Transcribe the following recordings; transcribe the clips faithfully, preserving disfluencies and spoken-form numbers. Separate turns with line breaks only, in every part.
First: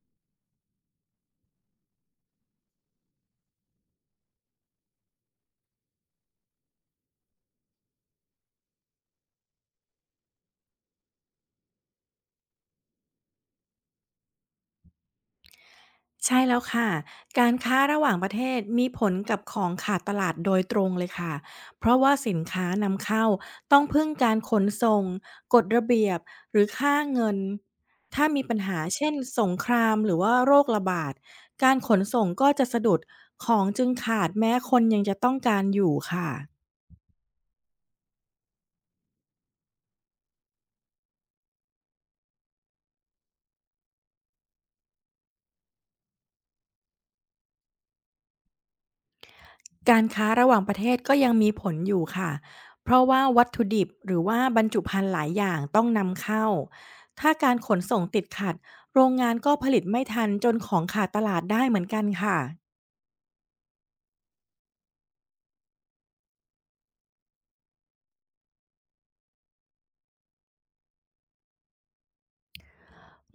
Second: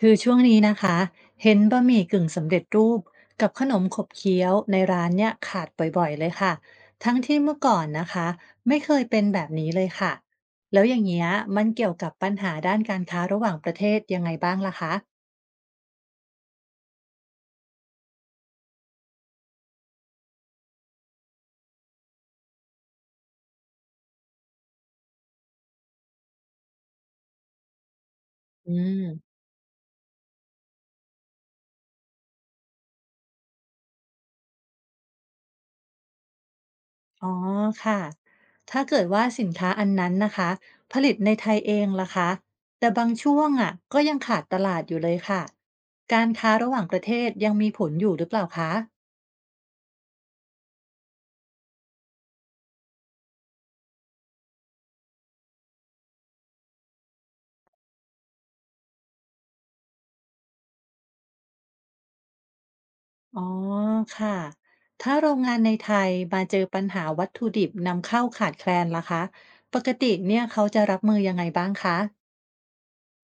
คือช่วงนี้นะคะเห็นบะหมี่กึ่งสำเร็จรูปกับขนมขบเคี้ยวในร้านเนี่ยขาดบ่อยๆเลยค่ะทั้งที่เมื่อก่อนนะคะไม่เคยเป็นแบบนี้เลยค่ะแล้วอย่างเงี้ยมันเกี่ยวกับปัญหาด้านการค้าระหว่างประเทศยังไงบ้างล่ะคะ
ใช่แล้วค่ะ การค้าระหว่างประเทศมีผลกับของขาดตลาดโดยตรงเลยค่ะ เพราะว่าสินค้านำเข้าต้องพึ่งการขนส่งกฎระเบียบหรือค่าเงิน ถ้ามีปัญ
อื
หา
ม
เช่นสงครามหรือว่าโรคระบาดการขนส่งก็จะสะดุดของจึงขาดแม้คนยังจะต้องการอยู่ค่ะ
อ๋อค่ะถ้าเกิดว่าสินค้าอันนั้นนะคะผลิตในไทยเองล่ะคะแต่บางช่วงอ่ะก็ยังขาดตลาดอยู่เลยค่ะการค้าระหว่างประเทศยังมีผลอยู่หรือเปล่าคะ
การค้าระหว่างประเทศก็ยังมีผลอยู่ค่ะ เพราะว่าวัตถุดิบหรือว่าบรรจุภัณฑ์หลายอย่างต้องนำเข้า ถ้าการขนส่งติดขัด โรงงานก็ผลิตไม่ทันจนของขาดตลาดได้เหมือนกันค่ะ
อ๋อค่ะ ถ้าโรงงานในไทยมาเจอปัญหาวัตถุดิบนำเข้าขาดแคลนล่ะคะ ปกติเนี่ยเขาจะรับมือยังไงบ้างคะ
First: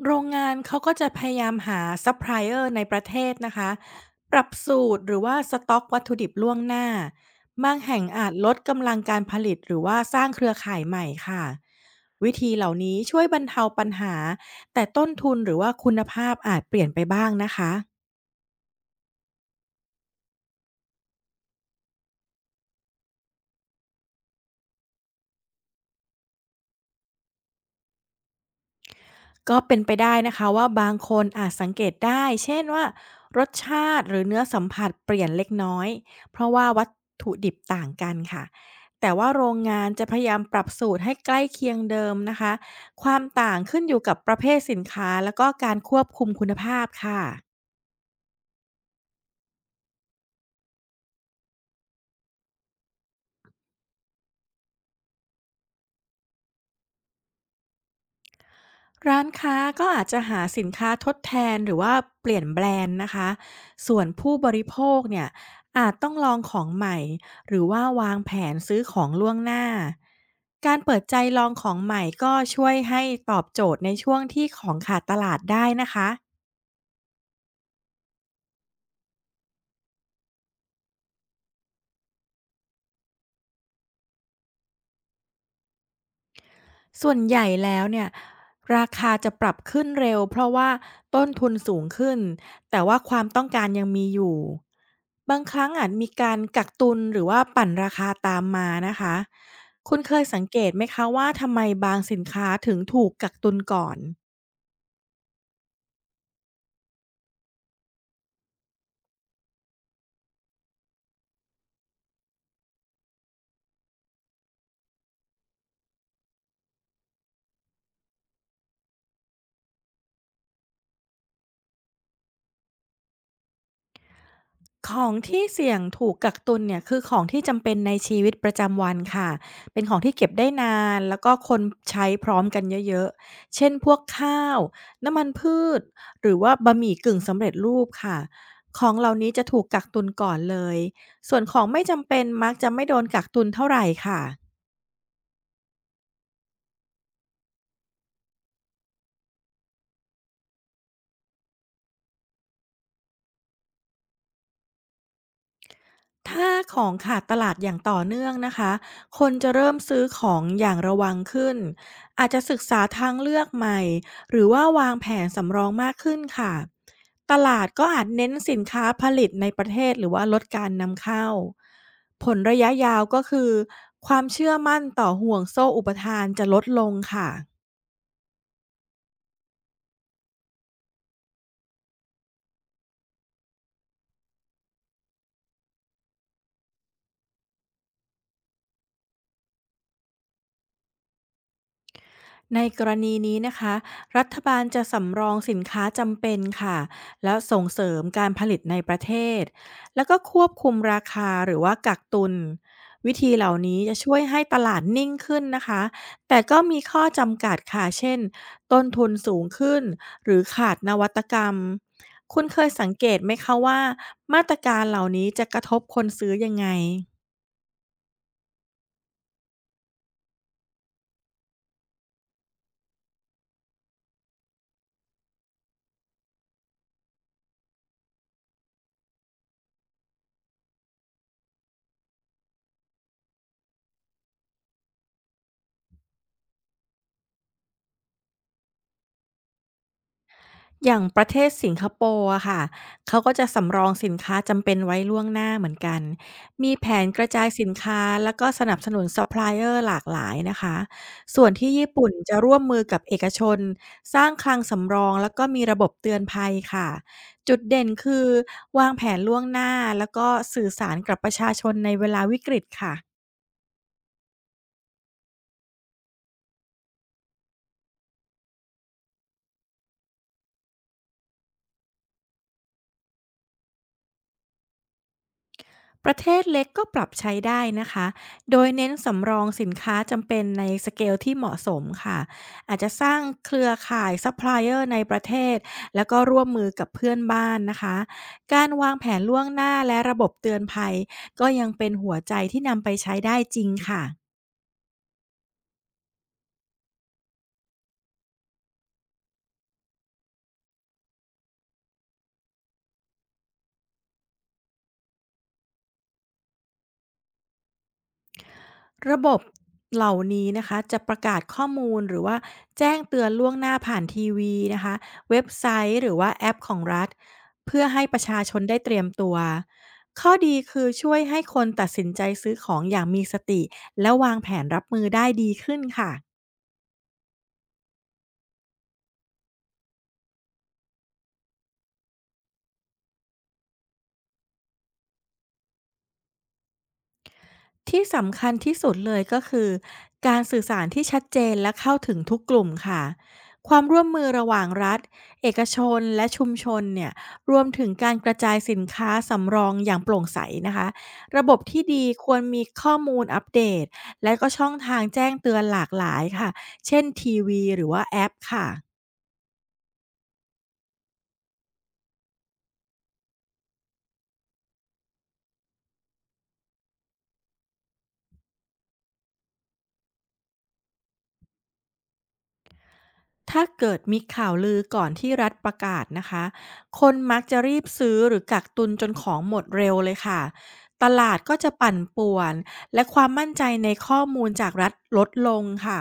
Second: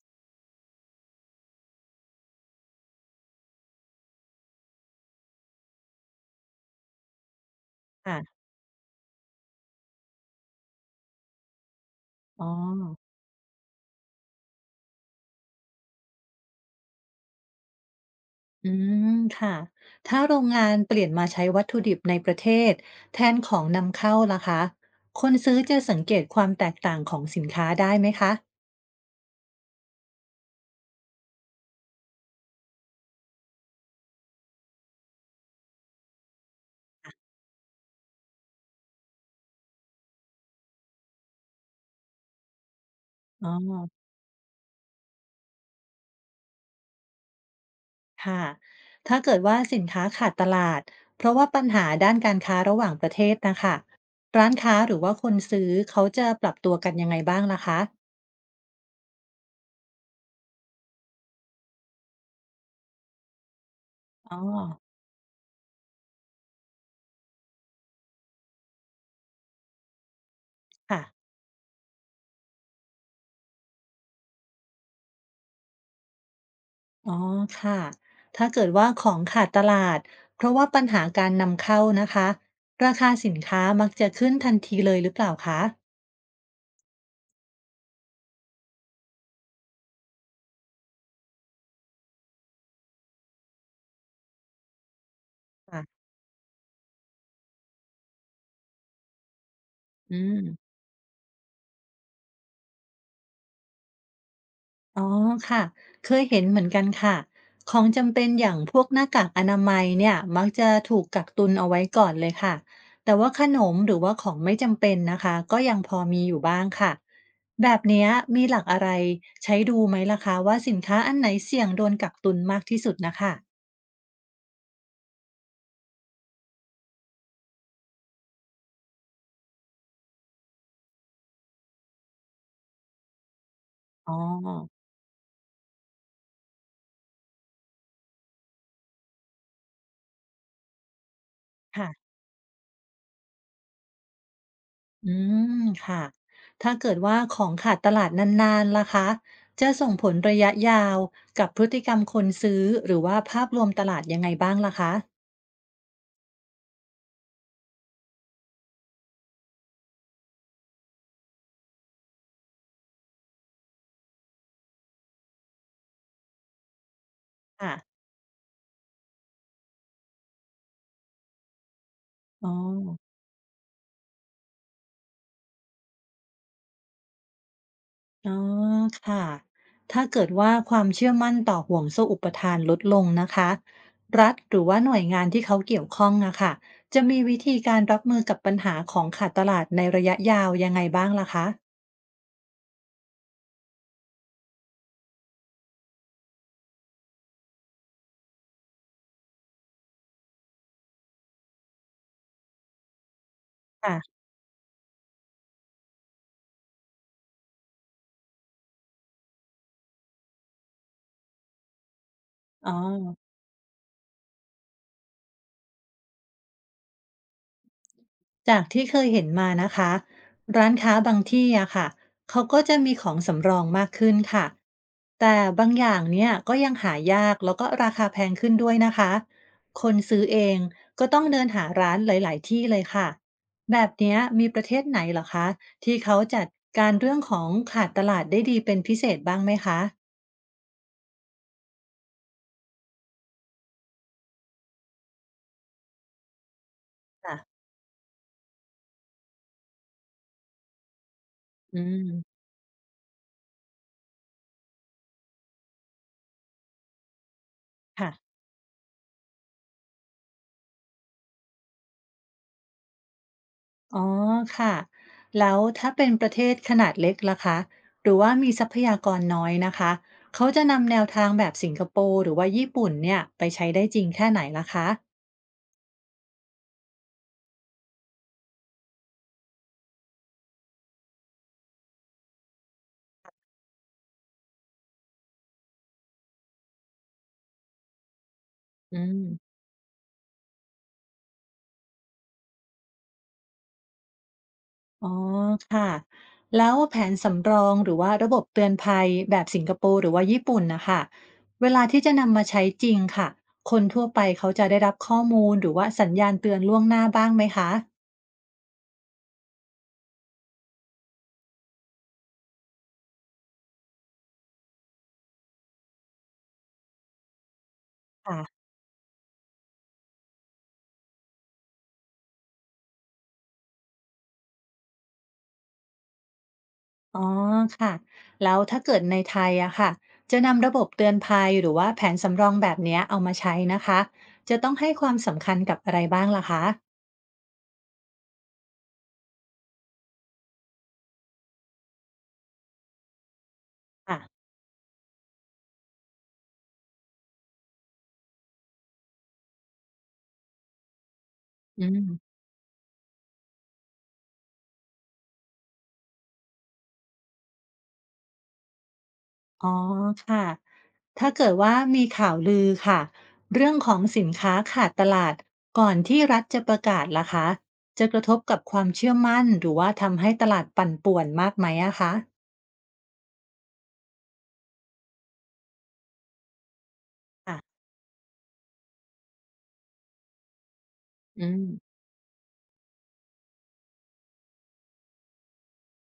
โรงงานเขาก็จะพยายามหาซัพพลายเออร์ในประเทศนะคะปรับสูตรหรือว่าสต็อกวัตถุดิบล่วงหน้าบางแห่งอาจ
ค่ะ
ลดกำลังการผลิตหรือว่าสร้างเครือข่ายใหม่ค่ะ วิ
อ๋อ
ธีเหล่านี้ช่วยบรรเทาปัญหา แต่ต้นทุนหรือว่าคุณภาพอาจเปลี่ยนไปบ้างนะคะ
อืมค่ะ ถ้าโรงงานเปลี่ยนมาใช้วัตถุดิบในประเทศแทนของนำเข้าล่ะคะ คนซื้อจะสังเกตความแตกต่างของสินค้าได้ไหมคะ
ก็เป็นไปได้นะคะว่าบางคนอาจสังเกตได้เช่นว่ารสชาติหรือเนื้อสัมผัสเปลี่ยนเล็กน้อยเพราะว่าวัตถุดิบต่างกันค่ะแต่ว่าโรงงานจะพยายามปรับสูตรให้ใกล้เคียงเดิมนะคะความ
อ๋อ
ต่างขึ้นอยู่กับประเภทสินค้าแล้วก็การควบคุมคุณภาพค่ะ
ค่ะถ้าเกิดว่าสินค้าขาดตลาดเพราะว่าปัญหาด้านการค้าระหว่างประเทศนะคะร้านค้าหรือว่าคนซื้อเขาจะปรับตัวกันยังไงบ้างล่ะคะ
ร้านค้าก็อาจจะหาสินค้าทดแทนหรือว่าเปลี่ยนแบรนด์นะคะ ส่วน
อ๋
ผู้
อ
บริโภคเนี่ยอาจต้องลองของใหม่หรือว่าวางแผนซื้อของล่วงหน้า การเปิดใจ
ค่ะ
ลองของใหม่ก็ช่วยให้ตอบโจทย์ในช่วงที่ของขาดตลาดได้นะคะ
อ๋อค่ะถ้าเกิดว่าของขาดตลาดเพราะว่าปัญหาการนำเข้านะคะราคาสินค้ามักจะขึ้นทันทีเลยหรือเปล่าคะ
ส่วนใหญ่แล้วเนี่ยราคาจะปรับขึ้นเร็วเพราะว่าต้นทุนสูงขึ้นแต่ว่าความต้องการยังมีอยู่บางครั้งอาจ
ค่ะ
มีการกักตุนหรือว่าปั่นราคาตามมานะคะคุณเค
อื
ย
ม
สังเกตไหมคะว่าทำไมบางสินค้าถึงถูกกักตุนก่อน
อ๋อค่ะเคยเห็นเหมือนกันค่ะของจำเป็นอย่างพวกหน้ากากอนามัยเนี่ยมักจะถูกกักตุนเอาไว้ก่อนเลยค่ะแต่ว่าขนมหรือว่าของไม่จำเป็นนะคะก็ยังพอมีอยู่บ้างค่ะแบบเนี้ยมีหลักอะไรใช้ดูไหมล่ะคะว่าสินค้าอันไหนเสี่ยงโดนกักตุนมากที่สุดนะคะ
ของที่เสี่ยงถูกกักตุนเนี่ยคือของที่จำเป็นในชีวิตประจำวันค่ะเป็นของที่เก็บได้นานแล้วก็คนใช้พร้อมกันเยอะๆเช่นพวก
อ๋อ
ข้าวน้ำมันพืชหรือว่าบะหมี่กึ่งสำเร็จรูปค่ะของเหล่านี้จะถูกกักตุนก่อนเลยส่วนของไม่จำ
ค่ะ
เป็นมักจะไม่โดนกักตุนเท่าไรค่ะ
อืมค่ะถ้าเกิดว่าของขาดตลาดนานๆล่ะคะจะส่งผลระยะยาวกับพฤติกรรมคนซื้อหรือว่าภาพรวมตลาดยังไงบ้างล่ะคะ
ถ้าของขาดตลาดอย่างต่อเนื่องนะคะ คนจะเริ่มซื้อของอย่างระวังขึ้น อาจจะศึกษาทางเลือกใหม่ หรือว่าวางแผนสำรองมากขึ้นค่ะ ตลาด
ค่ะ
ก็อาจเน้นสินค้าผลิตในประเทศหรือว่าลดการนำเข้า ผล
อ๋อ
ระยะยาวก็คือความเชื่อมั่นต่อห่วงโซ่อุปทานจะลดลงค่ะ
อ๋อค่ะถ้าเกิดว่าความเชื่อมั่นต่อห่วงโซ่อุปทานลดลงนะคะรัฐหรือว่าหน่วยงานที่เขาเกี่ยวข้องอะค่ะจะมีวิธีการรับมือกับปัญหาของขาดตลาดในระยะยาวยังไงบ้างล่ะคะ
ในกรณีนี้นะคะรัฐบาลจะสำรองสินค้าจำเป็นค่ะแล้วส่งเสริมการผลิตในประเทศแล้วก็ควบคุมราคาหรือว่ากักตุนวิธีเหล่านี้
ค่ะ
จะช่วยให้ตลาดนิ่งขึ้นนะคะแต่ก็มีข้อจำกัดค่ะเช่นต้นทุนสูงขึ้นหรือขาดนวัตกรรมคุณเค
อ๋
ย
อ
สังเกตไหมคะว่ามาตรการเหล่านี้จะกระทบคนซื้อยังไง
จากที่เคยเห็นมานะคะร้านค้าบางที่อะค่ะเขาก็จะมีของสำรองมากขึ้นค่ะแต่บางอย่างเนี่ยก็ยังหายากแล้วก็ราคาแพงขึ้นด้วยนะคะคนซื้อเองก็ต้องเดินหาร้านหลายๆที่เลยค่ะแบบเนี้ยมีประเทศไหนเหรอคะที่เขาจัดการเรื่องของขาดตลาดได้ดีเป็นพิเศษบ้างไหมคะ
อย่างประเทศสิงคโปร์อะค่ะ เขาก็จะสำรองสินค้าจำเป็นไว้ล่วงหน้าเหมือนกัน มีแผนกระ
ค่ะ
จายสินค้าแล้วก็สนับสนุนซัพพลายเออร์หลากหลายนะคะ ส่วนที่
อื
ญี่ปุ่นจะ
ม
ร่วมมือกับเอกชนสร้างคลังสำรองแล้วก็มีระบบเตือนภัยค่ะ จุดเด่นคือ
ค่ะ
วางแผนล่วงหน้าแล้วก็สื่อสารกับประชาชนในเวลาวิกฤตค่ะ
อ๋อค่ะแล้วถ้าเป็นประเทศขนาดเล็กล่ะคะหรือว่ามีทรัพยากรน้อยนะคะเขาจะนำแนวทางแบบสิงคโปร์หรือว่าญี่ปุ่นเนี่ยไปใช้ได้จริงแค่ไหนล่ะคะ
ประเทศเล็กก็ปรับใช้ได้นะคะ โดยเน้นสำรองสินค้าจำเป็นในสเกลที่เหมาะสมค่ะ อาจจะสร้างเครือข่ายซัพพลายเออร์ในประเทศแล้วก็ร่วมมือกับเพื่อนบ้านนะคะ การวา
อื
งแผน
ม
ล่วงหน้าและระบบเตือนภัยก็ยังเป็นหัวใจที่นำไปใช้ได้จริงค่ะ
อ๋อค่ะแล้วแผนสำรองหรือว่าระบบเตือนภัยแบบสิงคโปร์หรือว่าญี่ปุ่นนะคะเวลาที่จะนำมาใช้จริงค่ะคนทั่วไปเขาจะได้รับข้อมูลหรือว่าสัญญาณเตือนล่วงหน้าบ้างไหมคะ
ระบบเหล่านี้นะคะจะประกาศข้อมูลหรือว่าแจ้งเตือนล่วงหน้าผ่านทีวีนะคะเว็บไซต์หรือว่าแอปของรัฐเพื่อให้ประชาชน
ค่ะ
ได้เตรียมตัวข้อดีคือช่วยให้คนตัดสินใจซื้อของอย่างมีสติและวางแผนรับมือได้ดีขึ้นค่ะ
อ๋อค่ะแล้วถ้าเกิดในไทยอะค่ะจะนำระบบเตือนภัยหรือว่าแผนสำรองแบบเนี้ยเอามาใช้นะคะจะต้องให้ความสำคัญกับอะไรบ้างล่ะคะ
ที่สำคัญที่สุดเลยก็คือการสื่อสารที่ชัดเจนและเข้าถึงทุกกลุ่มค่ะความร่วมมือ
ค่ะ
ระหว่างรัฐเอกชนและชุมชนเนี่ยรวมถึงการกระจายสินค้าสำรองอย่างโปร่งใสนะคะระบบ
อื
ที่ดี
ม
ควรมีข้อมูลอัปเดตและก็ช่องทางแจ้งเตือนหลากหลายค่ะเช่นทีวีหรือว่าแอปค่ะ
อ๋อค่ะถ้าเกิดว่ามีข่าวลือค่ะเรื่องของสินค้าขาดตลาดก่อนที่รัฐจะประกาศล่ะคะจะกระทบกับความเชื่อมั่นหรือว่าทำให้ตลาดปั่นป่วนมากไหมอะคะ
ถ้าเกิดมีข่าวลือก่อนที่รัฐประกาศนะคะ คนมักจะ
อ่ะ
รีบซื้อหรือกักตุนจนของหมดเร็วเลยค่ะ ตลาด
อื
ก็
ม
จะปั่นป่วนและความมั่นใจในข้อมูลจากรัฐลดลงค่ะ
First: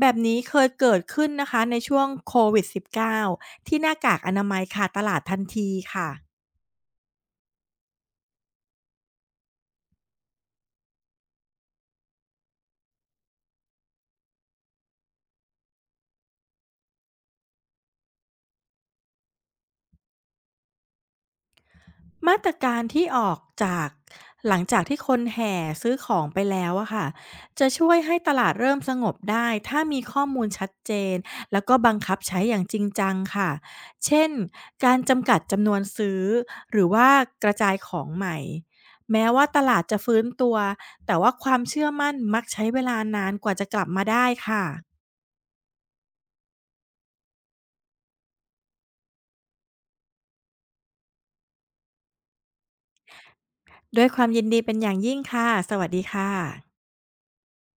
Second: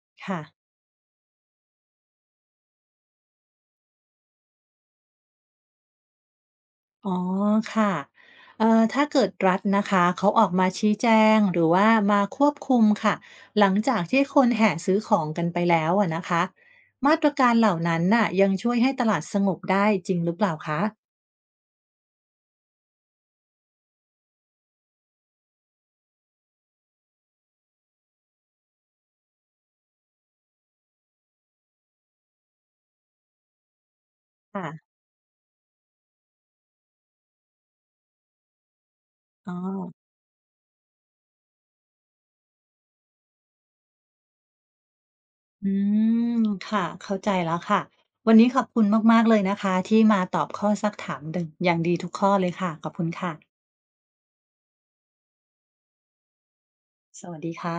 แบบ
ค่ะ
นี้เคยเกิดขึ้นนะคะในช่วงโควิด สิบเก้า ที่หน้ากากอนามัยขาดตลาดทันทีค่ะ
อ๋อค่ะเอ่อถ้าเกิดรัฐนะคะเขาออกมาชี้แจงหรือว่ามาควบคุมค่ะหลังจากที่คนแห่ซื้อของกันไปแล้วอะนะคะมาตรการเหล่านั้นน่ะยังช่วยให้ตลาดสงบได้จริงหรือเปล่าคะ
มาตรการที่ออกจากหลังจากที่คนแห่ซื้อของไปแล้วอะค่ะจะช่วยให้ตลาดเริ่มสงบได้ถ้ามีข้อมูลชัดเจนแล้วก็บังคับใช้อย่างจริงจังค่ะเช่น
ค่ะ
การจำกัดจำนวนซื้อหรือว่ากระจายของใหม่แม้ว่า
อ๋อ
ตลาดจะฟื้นตัวแต่ว่าความเชื่อมั่นมักใช้เวลานานกว่าจะกลับมาได้ค่ะ
อืมค่ะเข้าใจแล้วค่ะวันนี้ขอบคุณมากๆเลยนะคะที่มาตอบข้อซักถามดอย่างดีทุกข้อเลยค่ะขอบคุณค่ะ
ด้วยความยินดีเป็นอย่างยิ่งค่ะสวัสดีค่ะ
สวัสดีค่ะ